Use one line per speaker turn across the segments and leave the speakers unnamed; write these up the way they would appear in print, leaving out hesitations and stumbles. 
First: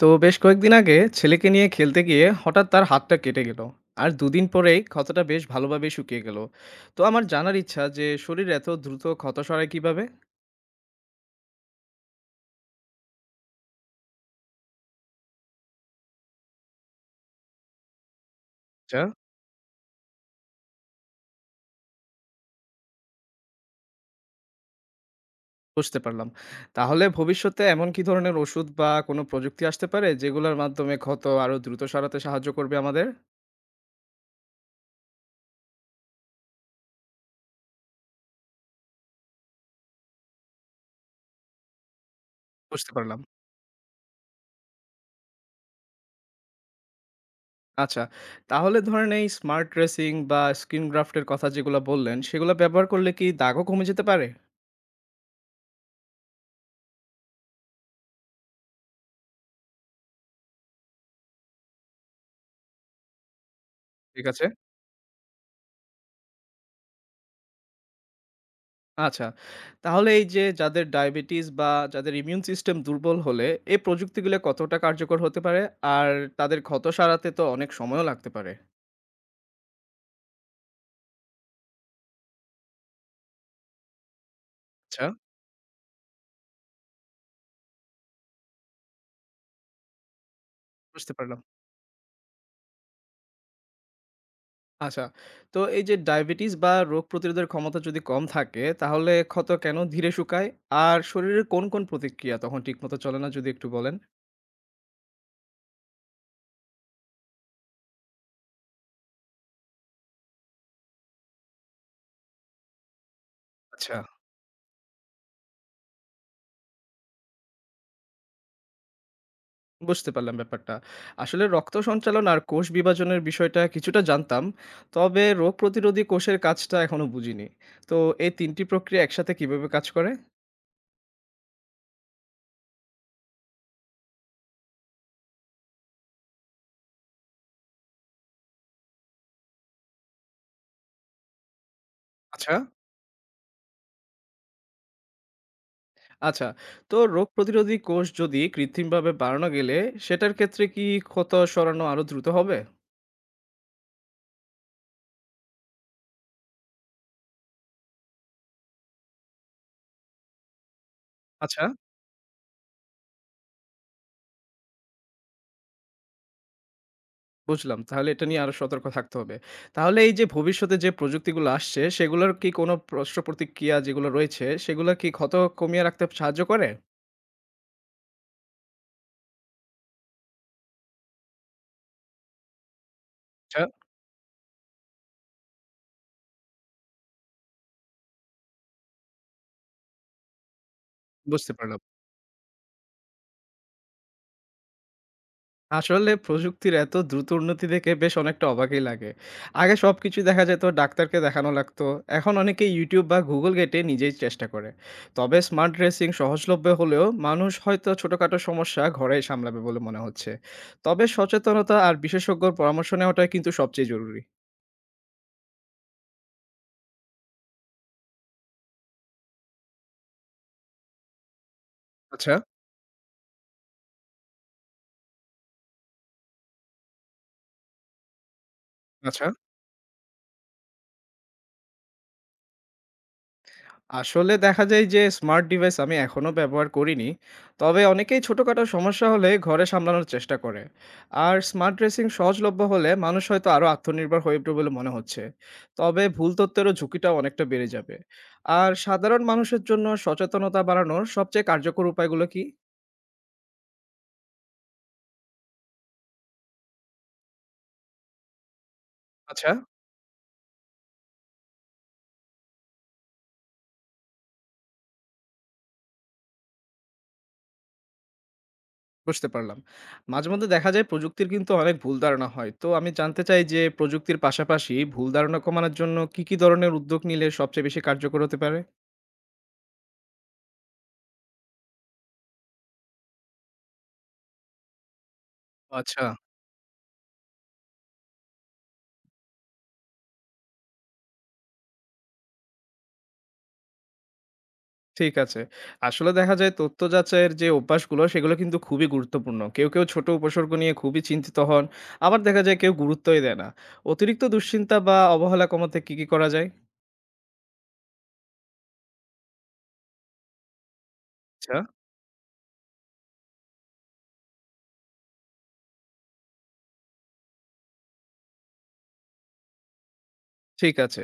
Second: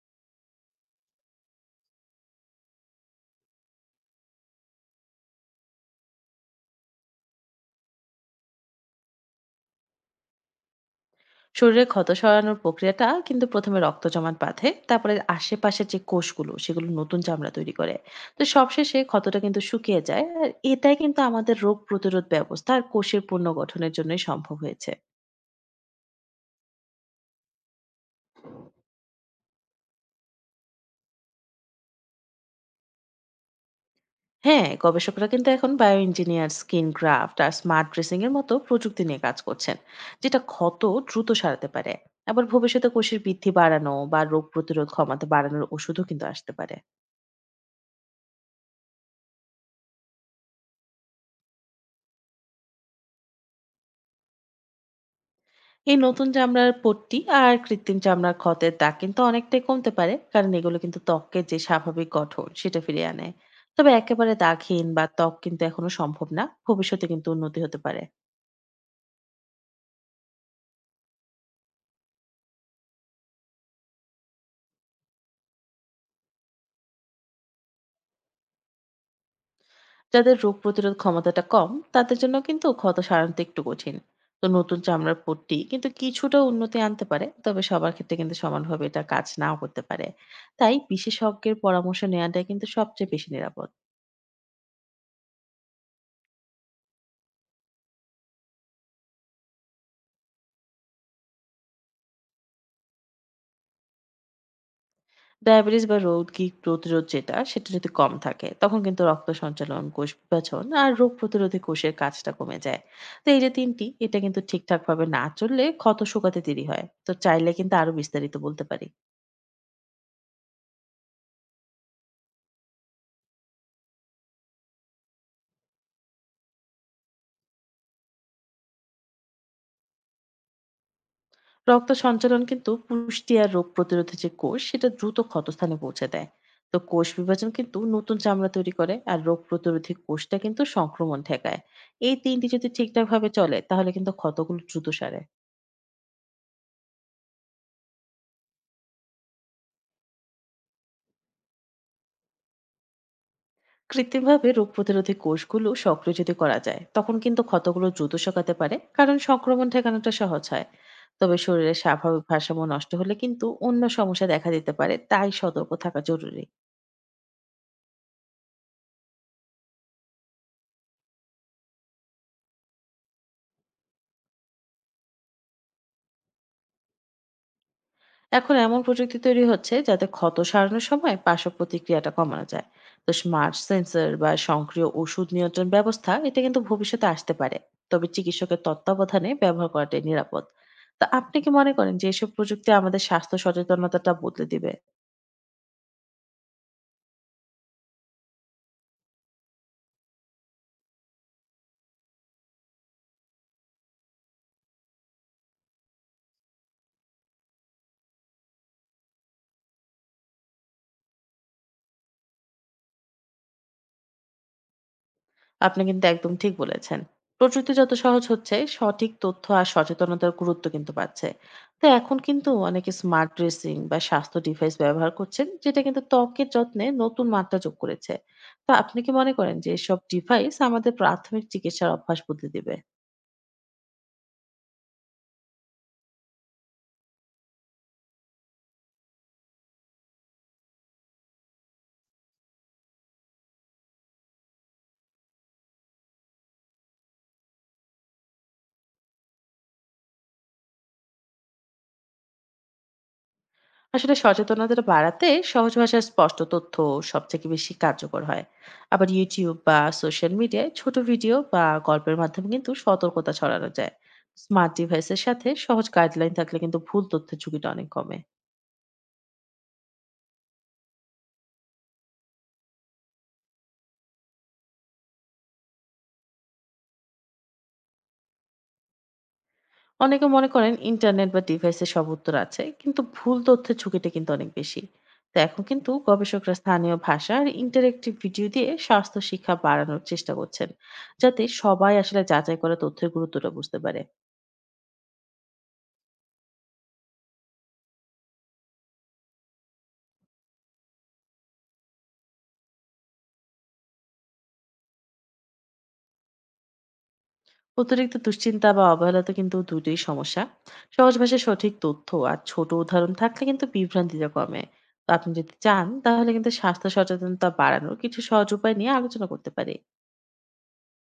তো বেশ কয়েকদিন আগে ছেলেকে নিয়ে খেলতে গিয়ে হঠাৎ তার হাতটা কেটে গেল। আর দুদিন পরেই ক্ষতটা বেশ ভালোভাবে শুকিয়ে গেল। তো আমার জানার ইচ্ছা যে শরীর এত দ্রুত ক্ষত সারায় কিভাবে।
শরীরে ক্ষত সরানোর প্রক্রিয়াটা কিন্তু প্রথমে রক্ত জমাট বাঁধে, তারপরে আশেপাশের যে কোষগুলো সেগুলো নতুন চামড়া তৈরি করে। তো সবশেষে
আচ্ছা,
ক্ষতটা কিন্তু শুকিয়ে যায়, আর এটাই কিন্তু আমাদের রোগ প্রতিরোধ ব্যবস্থা আর কোষের পুনর্গঠনের জন্যই সম্ভব হয়েছে।
বুঝতে পারলাম। তাহলে ভবিষ্যতে এমন কি ধরনের ওষুধ বা কোনো প্রযুক্তি আসতে পারে যেগুলোর মাধ্যমে ক্ষত আরো দ্রুত সারাতে সাহায্য করবে আমাদের?
হ্যাঁ, গবেষকরা কিন্তু এখন বায়ো ইঞ্জিনিয়ার স্কিন গ্রাফট আর স্মার্ট ড্রেসিং এর মতো প্রযুক্তি নিয়ে কাজ করছেন, যেটা ক্ষত দ্রুত সারাতে পারে। আবার ভবিষ্যতে
বুঝতে
কোষের
পারলাম।
বৃদ্ধি বাড়ানো বা রোগ প্রতিরোধ ক্ষমতা বাড়ানোর ওষুধও কিন্তু আসতে পারে।
আচ্ছা, তাহলে ধরেন এই স্মার্ট ড্রেসিং বা স্কিন গ্রাফটের কথা যেগুলো বললেন, সেগুলো ব্যবহার করলে কি দাগও কমে যেতে পারে?
এই নতুন চামড়ার পট্টি আর কৃত্রিম চামড়ার ক্ষতের দাগ কিন্তু অনেকটাই কমতে পারে, কারণ এগুলো কিন্তু ত্বকের যে স্বাভাবিক গঠন সেটা ফিরিয়ে আনে। তবে
ঠিক
একেবারে
আছে।
দাগহীন বা ত্বক কিন্তু এখনো সম্ভব না, ভবিষ্যতে কিন্তু উন্নতি হতে পারে।
আচ্ছা। তাহলে এই যে যাদের ডায়াবেটিস বা যাদের ইমিউন সিস্টেম দুর্বল হলে এই প্রযুক্তিগুলো কতটা কার্যকর হতে পারে? আর তাদের ক্ষত সারাতে তো অনেক সময়ও লাগতে পারে।
যাদের রোগ প্রতিরোধ ক্ষমতাটা কম, তাদের জন্য কিন্তু ক্ষত সারানোটা একটু কঠিন। তো নতুন
আচ্ছা,
চামড়ার পট্টি কিন্তু কিছুটা উন্নতি আনতে পারে, তবে সবার ক্ষেত্রে কিন্তু সমানভাবে এটা কাজ নাও করতে পারে। তাই
বুঝতে পারলাম।
বিশেষজ্ঞের পরামর্শ নেওয়াটাই কিন্তু সবচেয়ে বেশি নিরাপদ।
আচ্ছা। তো এই যে ডায়াবেটিস বা রোগ প্রতিরোধের ক্ষমতা যদি কম থাকে তাহলে ক্ষত কেন ধীরে শুকায়? আর শরীরের কোন প্রতিক্রিয়া তখন ঠিকমতো চলে না, যদি একটু বলেন?
ডায়াবেটিস বা রোগীর প্রতিরোধ যেটা, সেটা যদি কম থাকে তখন কিন্তু রক্ত সঞ্চালন, কোষ বিভাজন আর রোগ প্রতিরোধী কোষের কাজটা কমে যায়। তো এই যে তিনটি,
আচ্ছা।
এটা কিন্তু ঠিকঠাক ভাবে না চললে ক্ষত শুকাতে দেরি হয়। তো চাইলে কিন্তু আরো বিস্তারিত বলতে পারি।
বুঝতে পারলাম ব্যাপারটা। আসলে রক্ত সঞ্চালন আর কোষ বিভাজনের বিষয়টা কিছুটা জানতাম। তবে রোগ প্রতিরোধী কোষের কাজটা এখনো বুঝিনি। তো এই ৩ টি প্রক্রিয়া একসাথে কিভাবে কাজ করে?
রক্ত সঞ্চালন কিন্তু পুষ্টি আর রোগ প্রতিরোধী যে কোষ সেটা দ্রুত ক্ষতস্থানে পৌঁছে দেয়। তো কোষ বিভাজন কিন্তু নতুন চামড়া তৈরি করে, আর রোগ প্রতিরোধী কোষটা কিন্তু সংক্রমণ ঠেকায়। এই তিনটি
আচ্ছা।
যদি ঠিকঠাক ভাবে চলে, তাহলে কিন্তু ক্ষতগুলো দ্রুত সারে।
আচ্ছা, তো রোগ প্রতিরোধী কোষ যদি কৃত্রিমভাবে বাড়ানো গেলে সেটার ক্ষেত্রে কি ক্ষত সরানো আরো দ্রুত হবে?
কৃত্রিমভাবে রোগ প্রতিরোধী কোষগুলো সক্রিয় যদি করা যায়, তখন কিন্তু ক্ষতগুলো দ্রুত শকাতে পারে, কারণ সংক্রমণ ঠেকানোটা সহজ হয়। তবে
আচ্ছা,
শরীরের স্বাভাবিক ভারসাম্য নষ্ট হলে কিন্তু অন্য সমস্যা দেখা দিতে পারে, তাই সতর্ক থাকা জরুরি।
বুঝলাম। তাহলে এটা নিয়ে আরো সতর্ক থাকতে হবে। তাহলে এই যে ভবিষ্যতে যে প্রযুক্তিগুলো আসছে সেগুলোর কি কোনো প্রশ্ন প্রতিক্রিয়া যেগুলো রয়েছে সেগুলো কি ক্ষত কমিয়ে রাখতে সাহায্য করে?
এখন এমন প্রযুক্তি তৈরি হচ্ছে, যাতে ক্ষত সারানোর সময় পার্শ্ব প্রতিক্রিয়াটা কমানো যায়। তো স্মার্ট
আচ্ছা।
সেন্সর বা সক্রিয় ওষুধ নিয়ন্ত্রণ ব্যবস্থা, এটা কিন্তু ভবিষ্যতে আসতে পারে। তবে চিকিৎসকের তত্ত্বাবধানে ব্যবহার করাটাই নিরাপদ। তা আপনি কি
বুঝতে
মনে
পারলাম।
করেন যে এসব প্রযুক্তি আমাদের স্বাস্থ্য সচেতনতাটা বদলে দিবে?
আসলে প্রযুক্তির এত দ্রুত উন্নতি দেখে বেশ অনেকটা অবাকই লাগে। আগে সবকিছু দেখা যেত, ডাক্তারকে দেখানো লাগতো। এখন অনেকে YouTube বা Google ঘেঁটে নিজেই চেষ্টা করে। তবে স্মার্ট ড্রেসিং সহজলভ্য হলেও মানুষ হয়তো ছোটখাটো সমস্যা ঘরেই সামলাবে বলে মনে হচ্ছে। তবে সচেতনতা আর বিশেষজ্ঞর পরামর্শ নেওয়াটাই কিন্তু সবচেয়ে জরুরি।
আপনি কিন্তু একদম ঠিক বলেছেন। প্রযুক্তি যত সহজ হচ্ছে, সঠিক তথ্য আর সচেতনতার গুরুত্ব কিন্তু বাড়ছে। তো এখন
আচ্ছা।
কিন্তু অনেকে স্মার্ট ড্রেসিং বা স্বাস্থ্য ডিভাইস ব্যবহার করছেন, যেটা কিন্তু ত্বকের যত্নে নতুন মাত্রা যোগ করেছে। তো আপনি কি
আচ্ছা।
মনে করেন যে এসব ডিভাইস আমাদের প্রাথমিক চিকিৎসার অভ্যাস বদলে দিবে?
আসলে দেখা যায় যে স্মার্ট ডিভাইস আমি এখনো ব্যবহার করিনি। তবে অনেকেই ছোটখাটো সমস্যা হলে ঘরে সামলানোর চেষ্টা করে। আর স্মার্ট ড্রেসিং সহজলভ্য হলে মানুষ হয়তো আরো আত্মনির্ভর হয়ে উঠবে বলে মনে হচ্ছে। তবে ভুল তথ্যেরও ঝুঁকিটা অনেকটা বেড়ে যাবে। আর সাধারণ মানুষের জন্য সচেতনতা বাড়ানোর সবচেয়ে কার্যকর উপায়গুলো কি?
আসলে সচেতনতা বাড়াতে সহজ ভাষায় স্পষ্ট তথ্য সবথেকে বেশি কার্যকর হয়। আবার
আচ্ছা,
ইউটিউব বা সোশ্যাল মিডিয়ায় ছোট ভিডিও বা গল্পের মাধ্যমে কিন্তু সতর্কতা ছড়ানো যায়। স্মার্ট ডিভাইসের সাথে সহজ গাইডলাইন থাকলে কিন্তু ভুল তথ্যের ঝুঁকিটা অনেক কমে।
বুঝতে পারলাম। মাঝে মধ্যে দেখা যায় প্রযুক্তির কিন্তু অনেক ভুল ধারণা হয়। তো আমি জানতে চাই যে প্রযুক্তির পাশাপাশি ভুল ধারণা কমানোর জন্য কি কি ধরনের উদ্যোগ নিলে সবচেয়ে বেশি কার্যকর হতে পারে?
অনেকে মনে করেন ইন্টারনেট বা ডিভাইসে সব উত্তর আছে, কিন্তু ভুল তথ্যের ঝুঁকিটা কিন্তু অনেক বেশি। তো এখন কিন্তু
আচ্ছা।
গবেষকরা স্থানীয় ভাষা আর ইন্টারেক্টিভ ভিডিও দিয়ে স্বাস্থ্য শিক্ষা বাড়ানোর চেষ্টা করছেন, যাতে সবাই আসলে যাচাই করা তথ্যের গুরুত্বটা বুঝতে পারে।
ঠিক আছে। আসলে দেখা যায় তথ্য যাচাইয়ের যে অভ্যাসগুলো সেগুলো কিন্তু খুবই গুরুত্বপূর্ণ। কেউ ছোট উপসর্গ নিয়ে খুবই চিন্তিত হন। আবার দেখা যায় কেউ গুরুত্বই দেয় না। অতিরিক্ত দুশ্চিন্তা বা অবহেলা কমাতে কি করা যায়?
অতিরিক্ত দুশ্চিন্তা বা অবহেলা তো কিন্তু দুটোই সমস্যা। সহজ ভাষায়
আচ্ছা,
সঠিক তথ্য আর ছোট উদাহরণ থাকলে কিন্তু বিভ্রান্তিটা কমে। তো আপনি যদি চান তাহলে কিন্তু স্বাস্থ্য সচেতনতা বাড়ানোর কিছু সহজ উপায় নিয়ে আলোচনা করতে পারি।
ঠিক আছে।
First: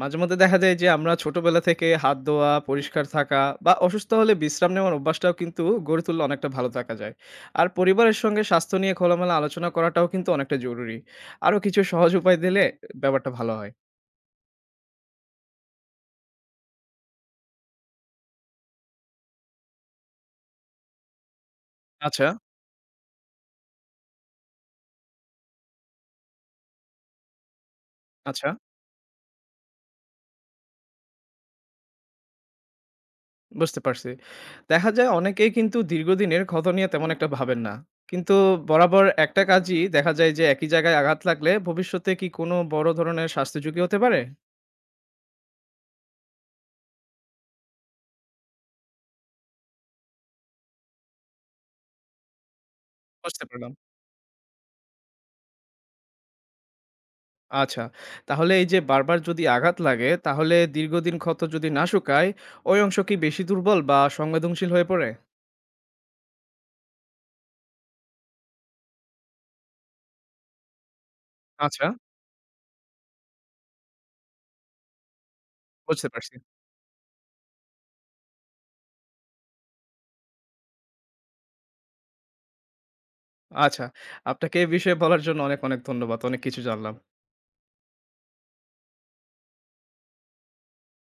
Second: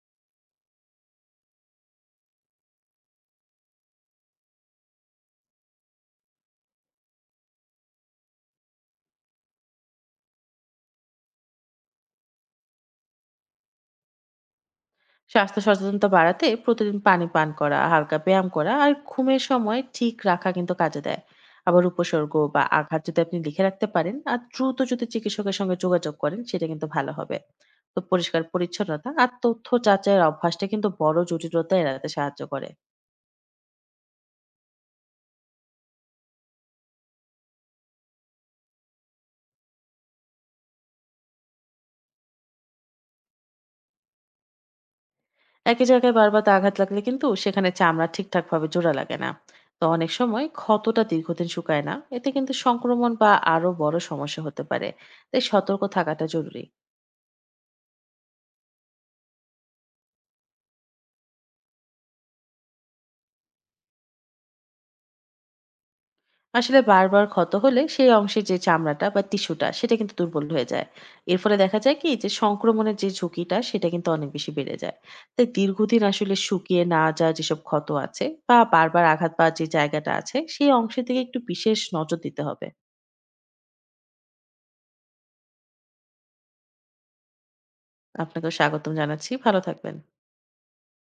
মাঝে মধ্যে দেখা যায় যে আমরা ছোটবেলা থেকে হাত ধোয়া, পরিষ্কার থাকা বা অসুস্থ হলে বিশ্রাম নেওয়ার অভ্যাসটাও কিন্তু গড়ে তুললে অনেকটা ভালো থাকা যায়। আর পরিবারের সঙ্গে স্বাস্থ্য নিয়ে খোলামেলা আলোচনা করাটাও কিন্তু অনেকটা জরুরি। আরো কিছু সহজ উপায় দিলে ব্যাপারটা ভালো হয়।
স্বাস্থ্য সচেতনতা বাড়াতে প্রতিদিন পানি পান করা, হালকা ব্যায়াম করা আর ঘুমের সময় ঠিক রাখা কিন্তু কাজে দেয়। আবার
আচ্ছা।
উপসর্গ বা আঘাত যদি আপনি লিখে রাখতে পারেন আর দ্রুত যদি চিকিৎসকের সঙ্গে যোগাযোগ করেন, সেটা কিন্তু ভালো হবে। তো পরিষ্কার
আচ্ছা,
পরিচ্ছন্নতা আর তথ্য যাচাইয়ের অভ্যাসটা কিন্তু বড় জটিলতা এড়াতে সাহায্য করে।
বুঝতে পারছি। দেখা যায় অনেকেই কিন্তু দীর্ঘদিনের ক্ষত নিয়ে তেমন একটা ভাবেন না। কিন্তু বরাবর একটা কাজই দেখা যায় যে একই জায়গায় আঘাত লাগলে ভবিষ্যতে কি কোনো বড় ধরনের স্বাস্থ্য ঝুঁকি হতে পারে?
একই জায়গায় বারবার আঘাত লাগলে কিন্তু সেখানে চামড়া ঠিকঠাকভাবে জোড়া লাগে না। তো অনেক সময় ক্ষতটা দীর্ঘদিন শুকায় না, এতে কিন্তু সংক্রমণ বা
বুঝতে
আরো
পারলাম।
বড় সমস্যা হতে পারে। তাই সতর্ক থাকাটা জরুরি।
আচ্ছা। তাহলে এই যে বারবার যদি আঘাত লাগে, তাহলে দীর্ঘদিন ক্ষত যদি না শুকায়, ওই অংশ কি বেশি দুর্বল বা সংবেদনশীল হয়ে পড়ে?
আসলে বারবার ক্ষত হলে সেই অংশে যে চামড়াটা বা টিস্যুটা সেটা কিন্তু দুর্বল হয়ে যায়। এর ফলে দেখা
আচ্ছা,
যায় কি যে সংক্রমণের যে ঝুঁকিটা সেটা কিন্তু অনেক বেশি বেড়ে যায়। তাই দীর্ঘদিন
বুঝতে
আসলে
পারছি।
শুকিয়ে না যাওয়া যেসব ক্ষত আছে বা বারবার আঘাত পাওয়ার যে জায়গাটা আছে, সেই অংশের দিকে একটু বিশেষ নজর দিতে হবে।
আচ্ছা, আপনাকে এই বিষয়ে বলার জন্য অনেক ধন্যবাদ। অনেক কিছু জানলাম।
আপনাকেও স্বাগতম জানাচ্ছি, ভালো থাকবেন।